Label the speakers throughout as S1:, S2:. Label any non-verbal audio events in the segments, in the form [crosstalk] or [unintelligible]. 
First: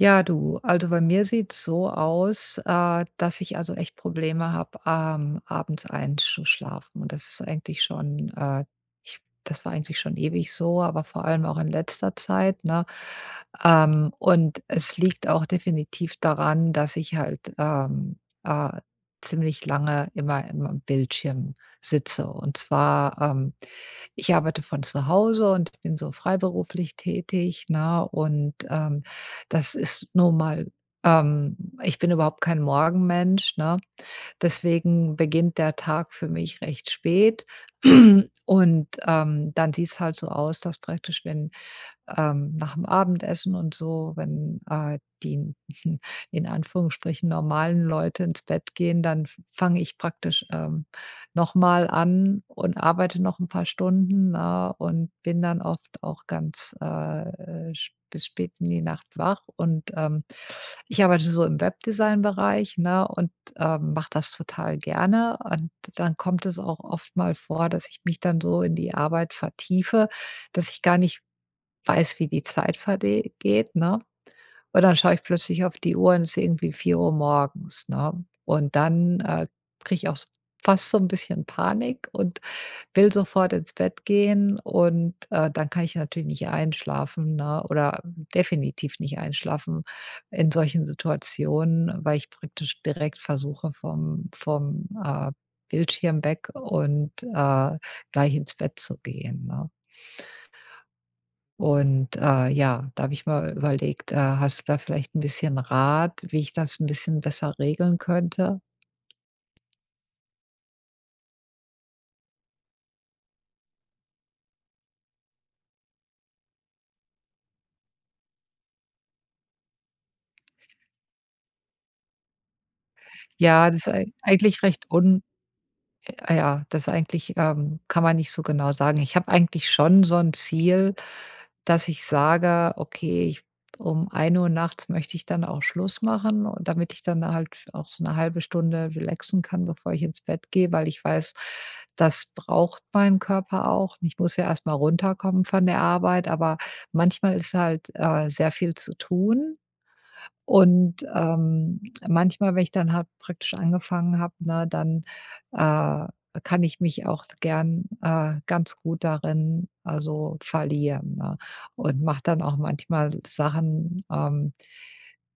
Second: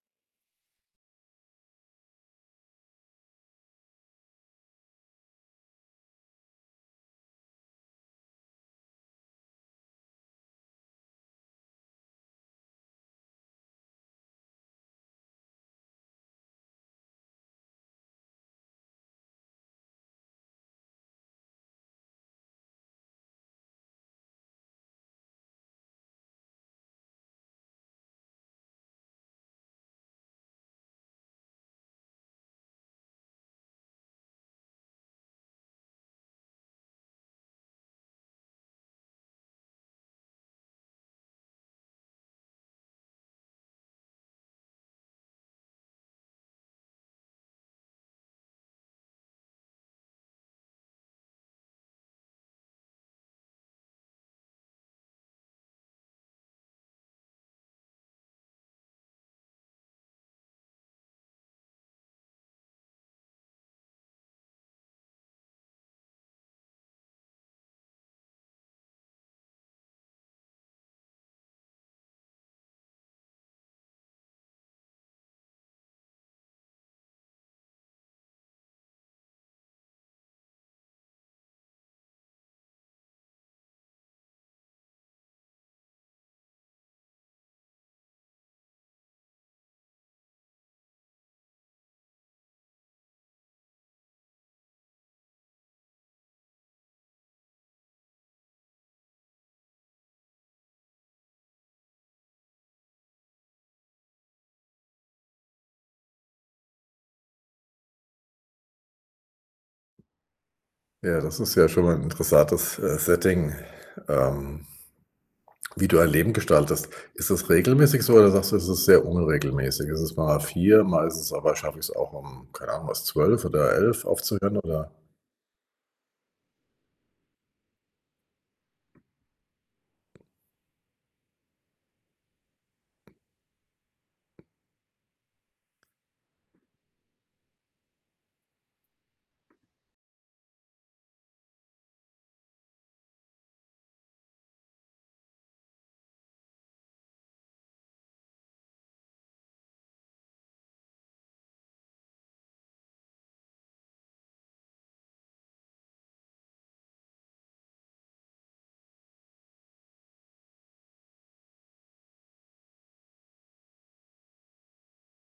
S1: Ja, du, also, bei mir sieht's so aus, äh, dass ich, also, echt Probleme habe, ähm, abends einsch schlafen. Und das ist eigentlich schon, äh ich das war eigentlich schon ewig so, aber vor allem auch in letzter Zeit, ne? Ähm, und es liegt auch definitiv daran, dass ich halt, ähm, äh, ziemlich lange immer im am Bildschirm sitze. Und zwar, ähm, ich arbeite von zu Hause und bin so freiberuflich tätig, ne? Und, ähm, das ist nun mal, ähm ich bin überhaupt kein Morgenmensch, ne? Deswegen beginnt der Tag für mich recht spät. [clears throat] Und, ähm, dann sieht's halt so aus, dass praktisch wenn, ähm nach 'm Abendessen und so, wenn, äh, die [chuckles] in Anführungsstrichen normale Leute ins Bett gehen, dann f fange ich praktisch, ähm, noch mal an und arbeite noch 'n paar Stunden, ne, und bin dann oft auch ganz, äh, sp bis spät in die Nacht wach. Und, ähm, ich arbeite so im Webdesign-Bereich, ne, und, ähm, mache das total gerne. Und dann kommt es auch oft mal vor, dass ich mich dann so in die Arbeit vertiefe, dass ich gar nicht weiß, wie die Zeit verde geht, ne? Und dann schaue ich plötzlich auf die Uhr und ist irgendwie 4:00 morgens, ne? Und dann, äh, kriege ich auch s fast so 'n bisschen Panik und will sofort ins Bett gehen. Und, äh, dann kann ich natürlich nicht einschlafen, ne, oder definitiv nicht einschlafen in solchen Situationen, weil ich praktisch direkt versuche, vom vom, äh, Bildschirm weg und, äh, gleich ins Bett zu gehen, ne? Und, äh, ja, da habe ich mal überlegt. Äh, hast du da vielleicht 'n bisschen Rat, wie ich das 'n bisschen besser regeln könnte?
S2: Ja, das ist ja schon mal 'n interessantes, äh, Setting, ähm, wie du ein Leben gestaltest. Ist das regelmäßig so oder sagst du, es ist sehr unregelmäßig? Ist es mal 4:00, mal ist es aber schaff ich es auch um, keine Ahnung was, 12:00
S1: Ja,
S2: oder
S1: das ist
S2: 11:00
S1: ei
S2: aufzuhören,
S1: eigentlich
S2: oder?
S1: recht un äh, ja, das eigentlich, ähm kann man nicht so genau sagen. Ich habe eigentlich schon so 'n Ziel, dass ich sage: „Okay, ich um 1:00 nachts möchte ich dann auch Schluss machen“ und damit ich dann halt auch so 'ne 0,5 Stunde relaxen kann, bevor ich ins Bett gehe, weil ich weiß, das braucht meinen Körper auch. Ich muss ja erst mal runterkommen von der Arbeit, aber manchmal ist halt, äh, sehr viel zu tun. Und, ähm, manchmal, wenn ich dann habe praktisch angefangen habe, ne, dann, äh, kann ich mich auch gern, äh, ganz gut darin also verlieren, ne? Und mache dann auch manchmal Sachen, ähm,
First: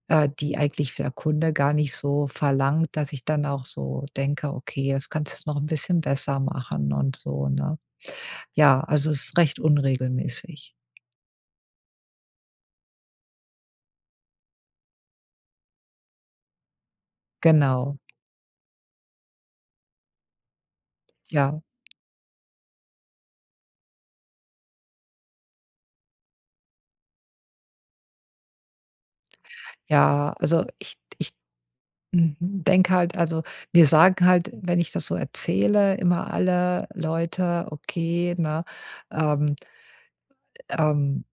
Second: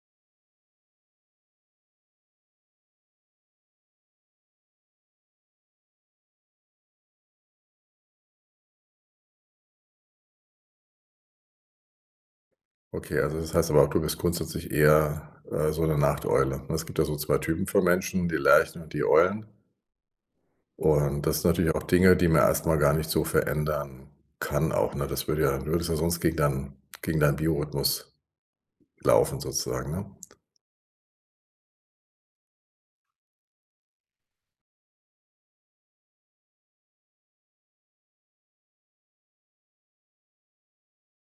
S1: äh, die eigentlich der Kunde gar nicht so verlangt, dass ich dann auch so denke, okay, das kannst du noch 'n bisschen besser machen und so, ne? Ja, also es ist recht unregelmäßig.
S2: Okay, also das heißt aber, du bist grundsätzlich eher, äh, so 'ne Nachteule, ne? Es gibt ja so 2 Typen von
S1: Genau.
S2: Menschen, die Lerchen und die Eulen. Und, das sind
S1: Ja.
S2: natürlich auch Dinge, die man erst mal gar nicht so verändern kann auch, ne, das würde ja du würdest ja sonst gegen dein gegen deinen Biorhythmus laufen sozusagen, ne?
S1: Ja, also ich d ich mhm, denke halt, also mir sagen halt, wenn ich das so erzähle, immer alle Leute: „Okay, ne, ähm“ „ähm,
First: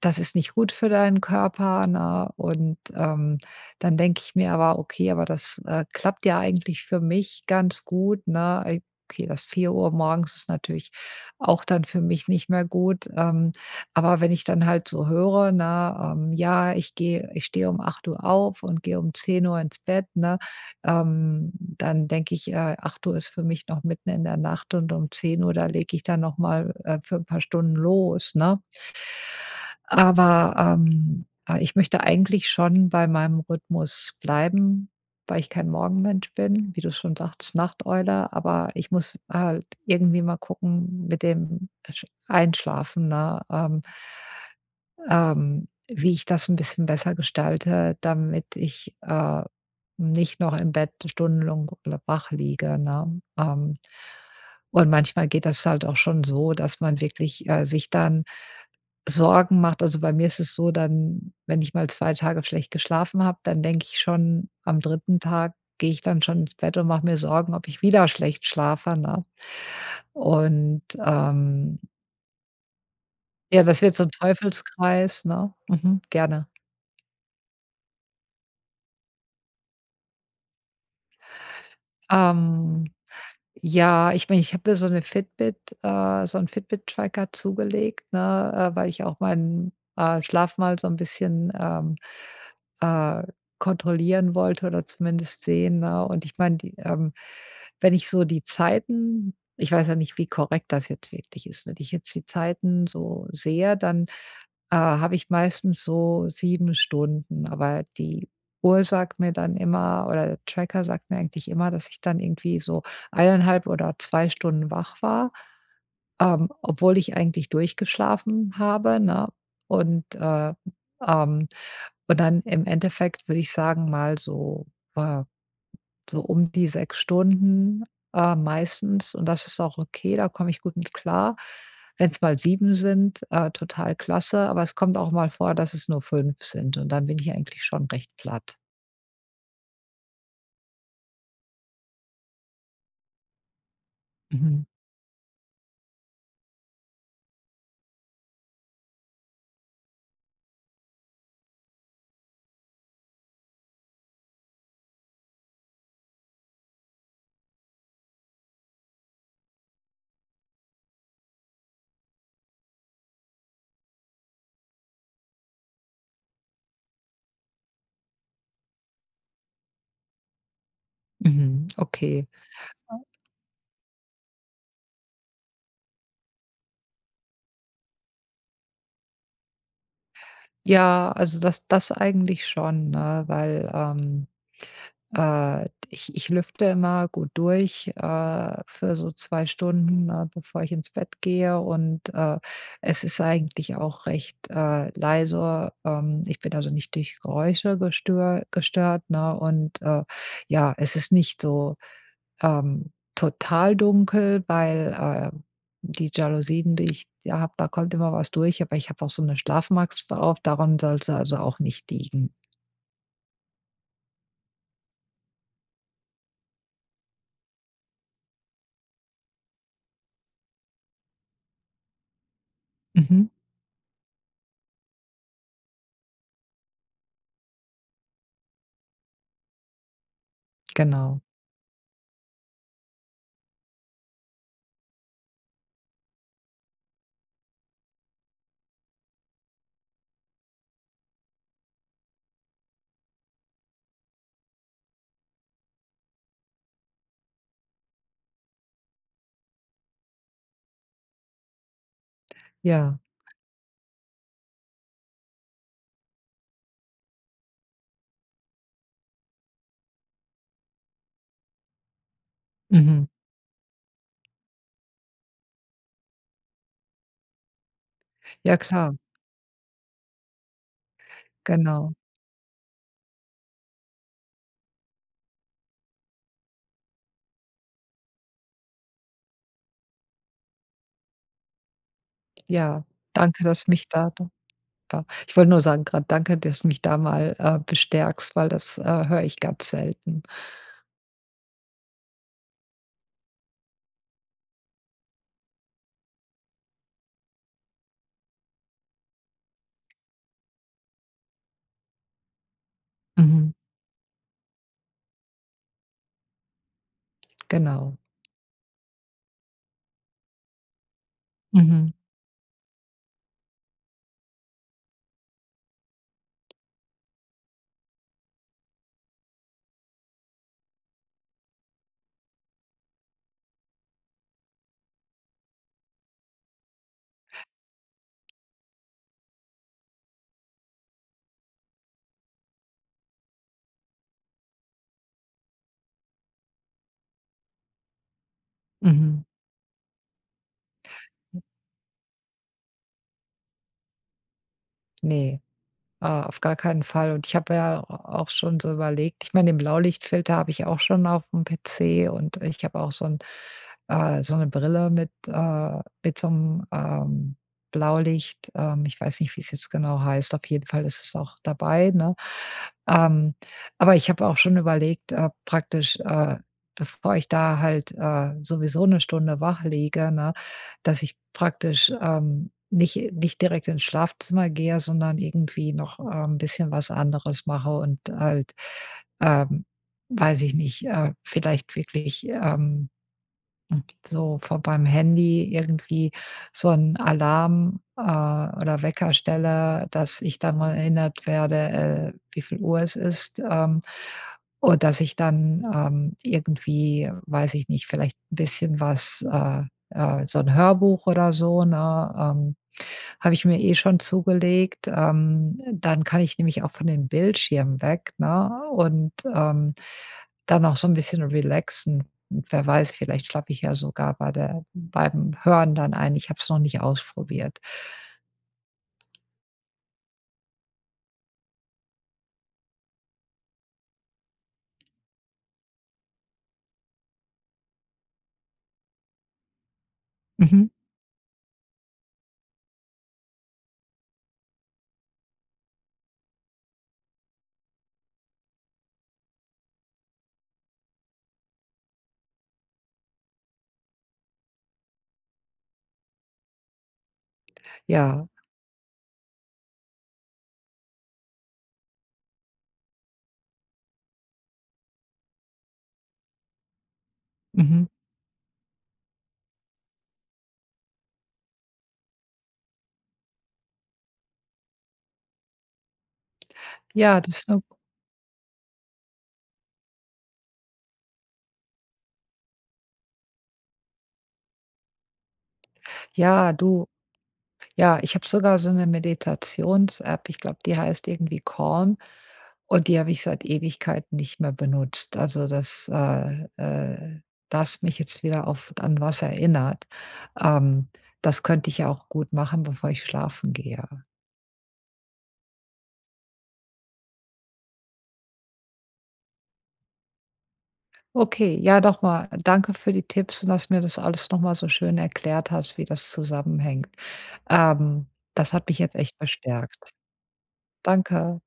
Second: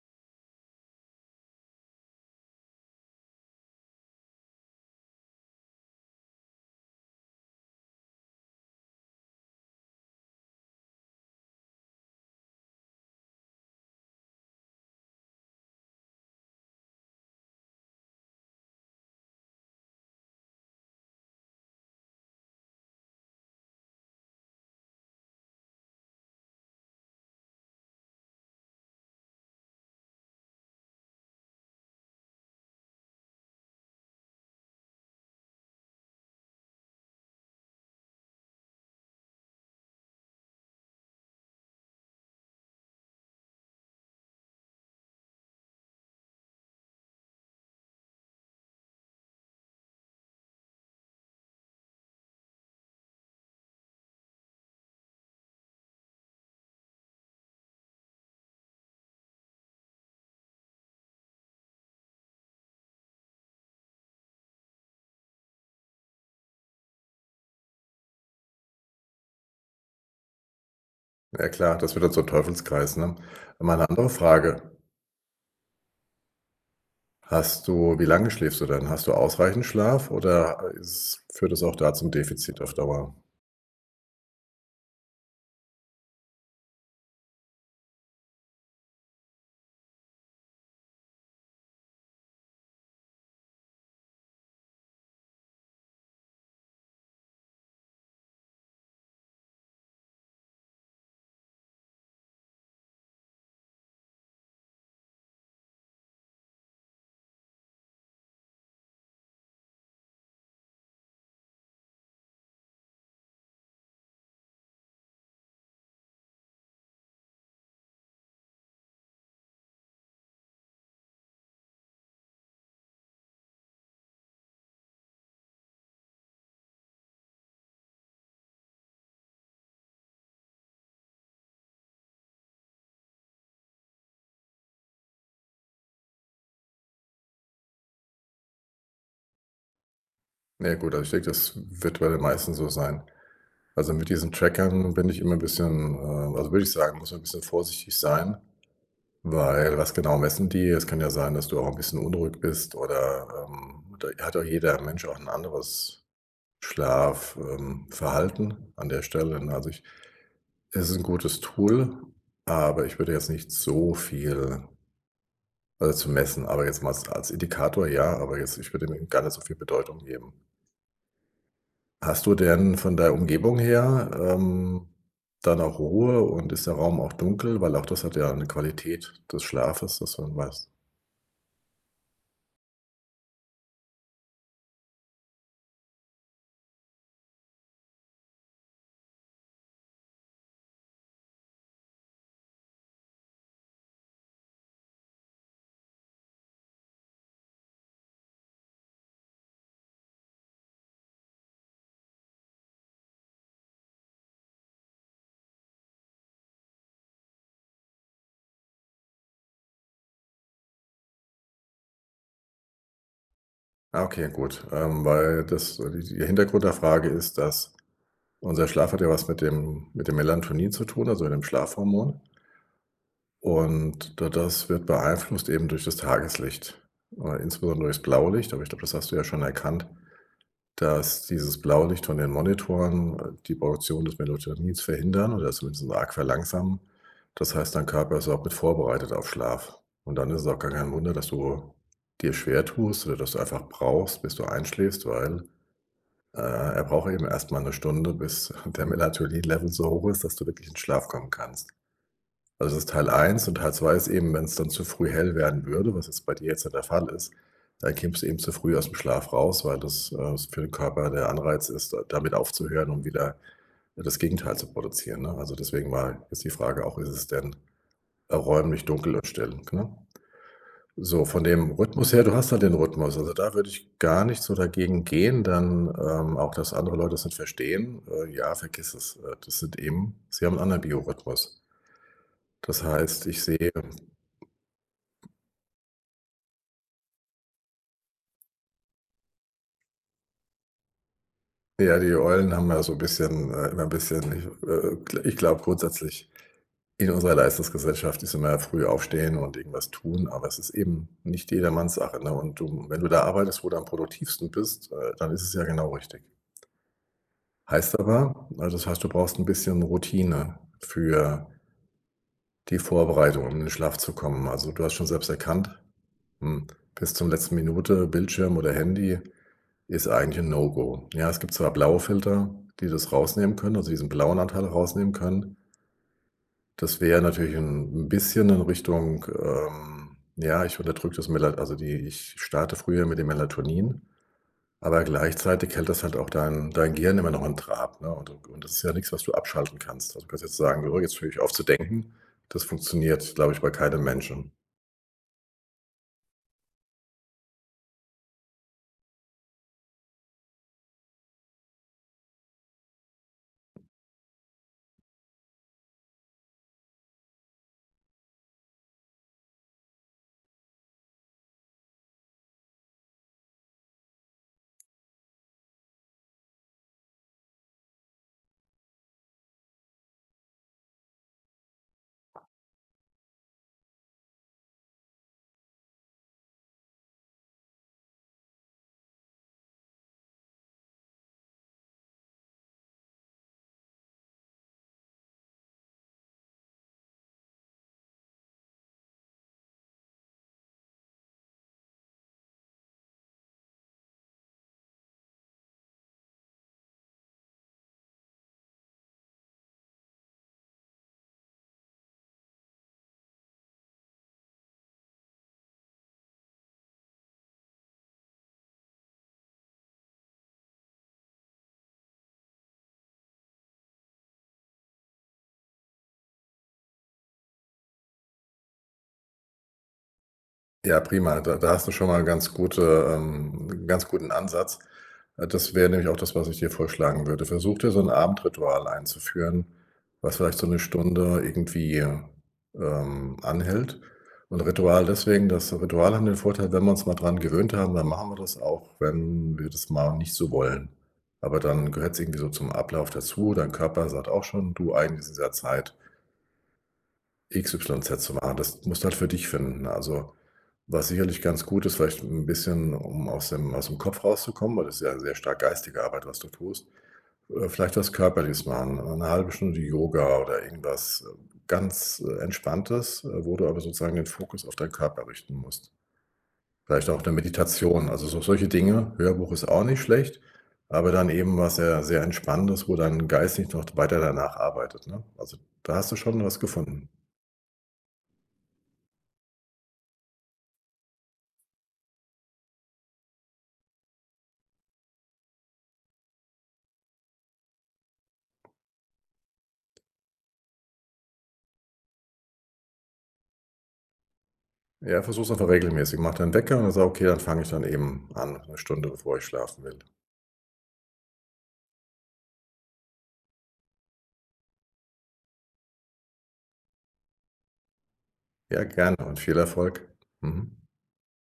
S1: das ist nicht gut für deinen Körper“, ne, und, ähm, dann denke ich mir aber: „Okay, aber das, äh, klappt ja eigentlich für mich ganz gut“, ne? Ei okay, das 4:00 morgens ist natürlich auch dann für mich nicht mehr gut, ähm, aber wenn ich dann halt so höre, ne, ähm: „Ja, ich gehe ich stehe um 8:00 auf und gehe um 10:00 ins Bett“, ne? Ähm, dann denke ich, äh: „8:00 ist für mich noch mitten in der Nacht und um 10:00, da lege ich dann noch mal, äh, für 'n paar Stunden los“, ne? Aber, ähm, ah, ich möchte eigentlich schon bei meinem Rhythmus bleiben, weil ich kein Morgenmensch bin, wie du schon sagtest: „Nachteule“, aber ich muss halt irgendwie mal gucken mit dem Sch Einschlafen, ne, ähm ähm, wie ich das 'n bisschen besser gestalte, damit ich, äh, nicht noch im Bett Stundenlang [unintelligible] wach liege, ne? Ähm, und manchmal geht das halt auch schon so, dass man wirklich, äh, sich dann Sorgen macht, also bei mir ist es so, dann, wenn ich mal 2 Tage schlecht geschlafen habe, dann denke ich schon am 3. Tag gehe ich dann schon ins Bett und mache mir Sorgen, ob ich wieder schlecht schlafe, ne? Und,
S2: Ja, klar,
S1: ähm
S2: das wird dann zum Teufelskreis, ne?
S1: Ja,
S2: Aber, mal
S1: das
S2: 'ne
S1: wird
S2: andere
S1: zum
S2: Frage
S1: Teufelskreis, ne? Mhm, gerne.
S2: Hast du wie lange schläfst du denn? Hast du ausreichend Schlaf oder ist führt es auch da zum Defizit auf
S1: Ähm,
S2: Dauer?
S1: ja, ich mein, ich habe mir so ‘ne Fitbit, äh so 'n Fitbit Tracker zugelegt, ne, äh, weil ich auch meinen, äh, Schlaf mal so 'n bisschen, ähm, äh, kontrollieren wollte oder zumindest sehen, ne, und, ich meine die, ähm wenn ich so die Zeiten ich weiß ja nicht, wie korrekt das jetzt wirklich ist wenn ich jetzt die Zeiten so sehe, dann, äh, habe ich meistens so 7 Stunden, aber die Uhr sagt mir dann immer oder der Tracker sagt mir eigentlich immer, dass ich dann irgendwie so 1 1/2 oder 2 Stunden wach war, ähm, obwohl ich eigentlich durchgeschlafen habe, ne? Und, äh, ähm und dann im Endeffekt würde ich sagen, mal so, äh so um die 6 Stunden, äh, meistens und das ist auch okay, da komme ich gut mit klar. Wenn's mal 7 sind, äh, total klasse, aber es kommt auch mal vor, dass es nur 5 sind und dann bin ich eigentlich schon recht platt.
S2: Na ja, gut, also ich denke, das wird bei den meisten so sein. Also, mit diesen
S1: Mhm.
S2: Trackern bin ich immer bisschen, ähm also würde ich sagen, muss man bisschen vorsichtig sein, weil was genau messen die? Es kann ja sein, dass du auch 'n bisschen unruhig bist oder, ähm, da hat doch jeder Mensch auch 'n anderes Schlaf ähm, Verhalten an der Stelle, ne? Also, ich es ist 'n gutes Tool, aber ich würde jetzt nicht so viel beizumessen, aber jetzt mal als als Indikator ja, aber jetzt ich würde dem gar nicht so viel Bedeutung geben.
S1: Mhm. Okay.
S2: Hast du denn von der Umgebung her, ähm, dann auch Ruhe und ist der Raum auch dunkel, weil auch das hat ja 'ne Qualität des Schlafes, dass man weiß
S1: Ja, also das das eigentlich schon, ne, weil, ähm, äh, d ich ich lüfte immer gut durch, äh, für so 2 Stunden, ne, bevor ich ins Bett gehe und, äh, es ist eigentlich auch recht, äh, leise. Ähm, ich bin also nicht durch Geräusche gestö gestört, ne, und, äh, ja, es ist nicht so, ähm, total dunkel, weil, äh, die Jalousien, die ich ja habe, da kommt immer was durch, aber ich habe auch so 'ne Schlafmaske drauf, daran soll's also auch nicht liegen.
S2: Ah, okay, gut. Ähm, weil das so die die der Hintergrund der Frage ist, dass unser Schlaf hat ja was mit dem mit dem Melatonin zu tun, also, mit dem Schlafhormon.
S1: Mhm.
S2: Und da das wird beeinflusst eben durch das Tageslicht, äh, insbesondere durch's Blaulicht. Aber ich glaube, das hast du ja schon erkannt,
S1: Genau.
S2: dass dieses Blaulicht von den Monitoren die Produktion des Melatonins verhindern oder zumindest arg verlangsamen. Das heißt, dein Körper ist auch mit vorbereitet auf Schlaf. Und dann ist es auch gar kein Wunder, dass du dir schwer tust oder dass du einfach brauchst, bis du einschläfst, weil, äh, er braucht eben erst mal 1 Stunde, bis [chuckles] der Melatonin-Level so hoch ist, dass du wirklich in Schlaf kommen kannst. Also, das ist
S1: Ja.
S2: Teil 1 und Teil 2 ist eben, wenn's dann zu früh hell werden würde, was jetzt bei dir jetzt ja der Fall ist, dann kämst eben zu früh aus'm Schlaf raus, weil das, äh, s für den Körper der Anreiz ist, da damit aufzuhören, um
S1: Mhm.
S2: wieder, ne, das Gegenteil zu produzieren, ne? Also, deswegen mal ist die Frage auch, ist es denn auch
S1: Ja,
S2: räumlich
S1: klar.
S2: dunkel und still, ne? So, von dem
S1: Genau.
S2: Rhythmus her du hast ja den Rhythmus. Also, da würde ich gar nicht so dagegen gehen denn, ähm auch dass andere Leute das nicht verstehen. Äh, ja, vergiss es. Äh, das sind eben sie haben 'n anderen Biorhythmus. Das
S1: Ja,
S2: heißt, ich
S1: danke, dass du
S2: sehe
S1: mich da da da Ich wollte nur sagen grad, danke, dass du mich da mal, äh, bestärkst, weil das, äh, höre ich ganz selten.
S2: Ja, die Eulen haben ja so 'n bisschen, äh immer 'n bisschen ich, äh ich glaube grundsätzlich, in unserer Leistungsgesellschaft ist immer früh aufstehen und irgendwas tun, aber es ist eben nicht jedermanns Sache, ne? Und du wenn du da
S1: Mhm.
S2: arbeitest, wo du am produktivsten bist, äh, dann ist es ja genau richtig.
S1: Genau.
S2: Heißt aber also, das heißt, du brauchst 'n bisschen Routine für
S1: Mhm.
S2: die Vorbereitung, um in den Schlaf zu kommen. Also, du hast schon selbst erkannt, hm, bis zum letzten Minute Bildschirm oder Handy ist eigentlich 'n-No Go, ja. Es gibt zwar blaue Filter, die das rausnehmen können, also, diesen blauen Anteil rausnehmen können. Das wäre natürlich 'n bisschen in Richtung, ähm, ja: „Ich unterdrücke das Melal also, die ich starte früher mit den Melatonin.“ Aber gleichzeitig hält das halt auch dein dein Gehirn immer noch in Trab, ne? Und und das ist ja nix, was
S1: Mhm.
S2: du abschalten kannst. Also, kann's jetzt sagen: „So, jetzt höre ich auf zu denken.“ Das funktioniert, glaube ich, bei keinem Menschen.
S1: Ne, ah, auf gar keinen Fall. Und ich habe ja a auch schon so überlegt ich meine, den Blaulichtfilter habe ich auch schon auf'm PC und ich habe auch so 'n, äh so 'ne Brille mit, äh mit so 'nem Blaulicht ähm, ich weiß nicht, wie's jetzt genau heißt, auf jeden Fall ist es auch dabei, ne? Ähm, aber ich habe auch schon überlegt, äh, praktisch, äh, bevor ich da halt, äh, sowieso 1 Stunde wach liege, ne, dass ich praktisch, ähm, nicht nicht direkt ins Schlafzimmer gehe, sondern irgendwie noch, ähm, bisschen was anderes mache und halt, ähm, weiß ich nicht, äh, vielleicht wirklich, ähm, so vor beim Handy irgendwie so 'n Alarm, äh, oder Wecker stelle, dass ich dann mal erinnert werde, äh, wieviel Uhr es ist. Ähm, und dass ich dann, ähm, irgendwie, weiß ich nicht, vielleicht 'n bisschen was, äh, äh so 'n Hörbuch oder so, ne ähm, habe ich mir eh schon zugelegt. Ähm, dann kann ich nämlich auch von den Bildschirmen weg, ne, und, ähm, dann auch so 'n bisschen relaxen. Wer weiß, vielleicht schlafe ich ja sogar bei der beim Hören dann ein. Ich habe es noch nicht ausprobiert.
S2: Ja, prima. Da da hast du schon mal 'n ganz gute, ähm 'n ganz guten Ansatz. Äh, das wäre nämlich auch das, was ich dir vorschlagen würde. Versuch dir so 'n Abendritual einzuführen, was vielleicht so
S1: Mhm.
S2: 'ne Stunde irgendwie, ähm, anhält. Und, Ritual deswegen, dass du Rituale haben den Vorteil, wenn wir uns mal dran gewöhnt haben, dann machen wir das auch, wenn wir das mal nicht so wollen. Aber, dann gehört‘s irgendwie so zum Ablauf dazu, dein Körper sagt auch schon: „Du, eigentlich ist es ja Zeit XYZ
S1: Ja.
S2: zu machen.“ Das musst du halt für dich finden. Also, was sicherlich ganz gut ist, vielleicht 'n bisschen, um aus dem ausm Kopf rauszukommen, weil das ist ja sehr stark geistige Arbeit, was du tust. Äh,
S1: Mhm.
S2: vielleicht was körperliches machen, 1/2 Stunde Yoga oder irgendwas, äh, ganz, äh, Entspanntes, äh, wo du aber sozusagen den Fokus auf deinen Körper richten musst. Vielleicht
S1: Ja,
S2: auch ‘ne
S1: das ist ‘ne
S2: Meditation, also so solche Dinge. Hörbuch ist auch nicht schlecht, aber dann eben, was ja sehr entspannendes, wo dein Geist nicht noch d weiter danach arbeitet, ne? Also, da hast du schon
S1: Ja,
S2: was
S1: du
S2: gefunden.
S1: ja, ich habe sogar so ‘ne Meditations-App. Ich glaube, die heißt irgendwie „Calm“ und die habe ich seit Ewigkeiten nicht mehr benutzt. Also das, äh äh da hast du mich jetzt wieder auf an was erinnert. Ähm, das könnte ich ja auch gut machen, bevor ich schlafen gehe.
S2: Ja, versuch's einfach regelmäßig. Mach deinen Wecker an und sag: „Okay, dann fange ich dann eben an, 'ne Stunde bevor ich schlafen will.“
S1: Okay, ja, noch mal danke für die Tipps und, dass du mir das alles noch mal so schön erklärt hast, wie das zusammenhängt. Ähm, das hat mich
S2: Ja,
S1: jetzt
S2: gerne
S1: echt
S2: und viel
S1: bestärkt.
S2: Erfolg. Mhm.
S1: Danke.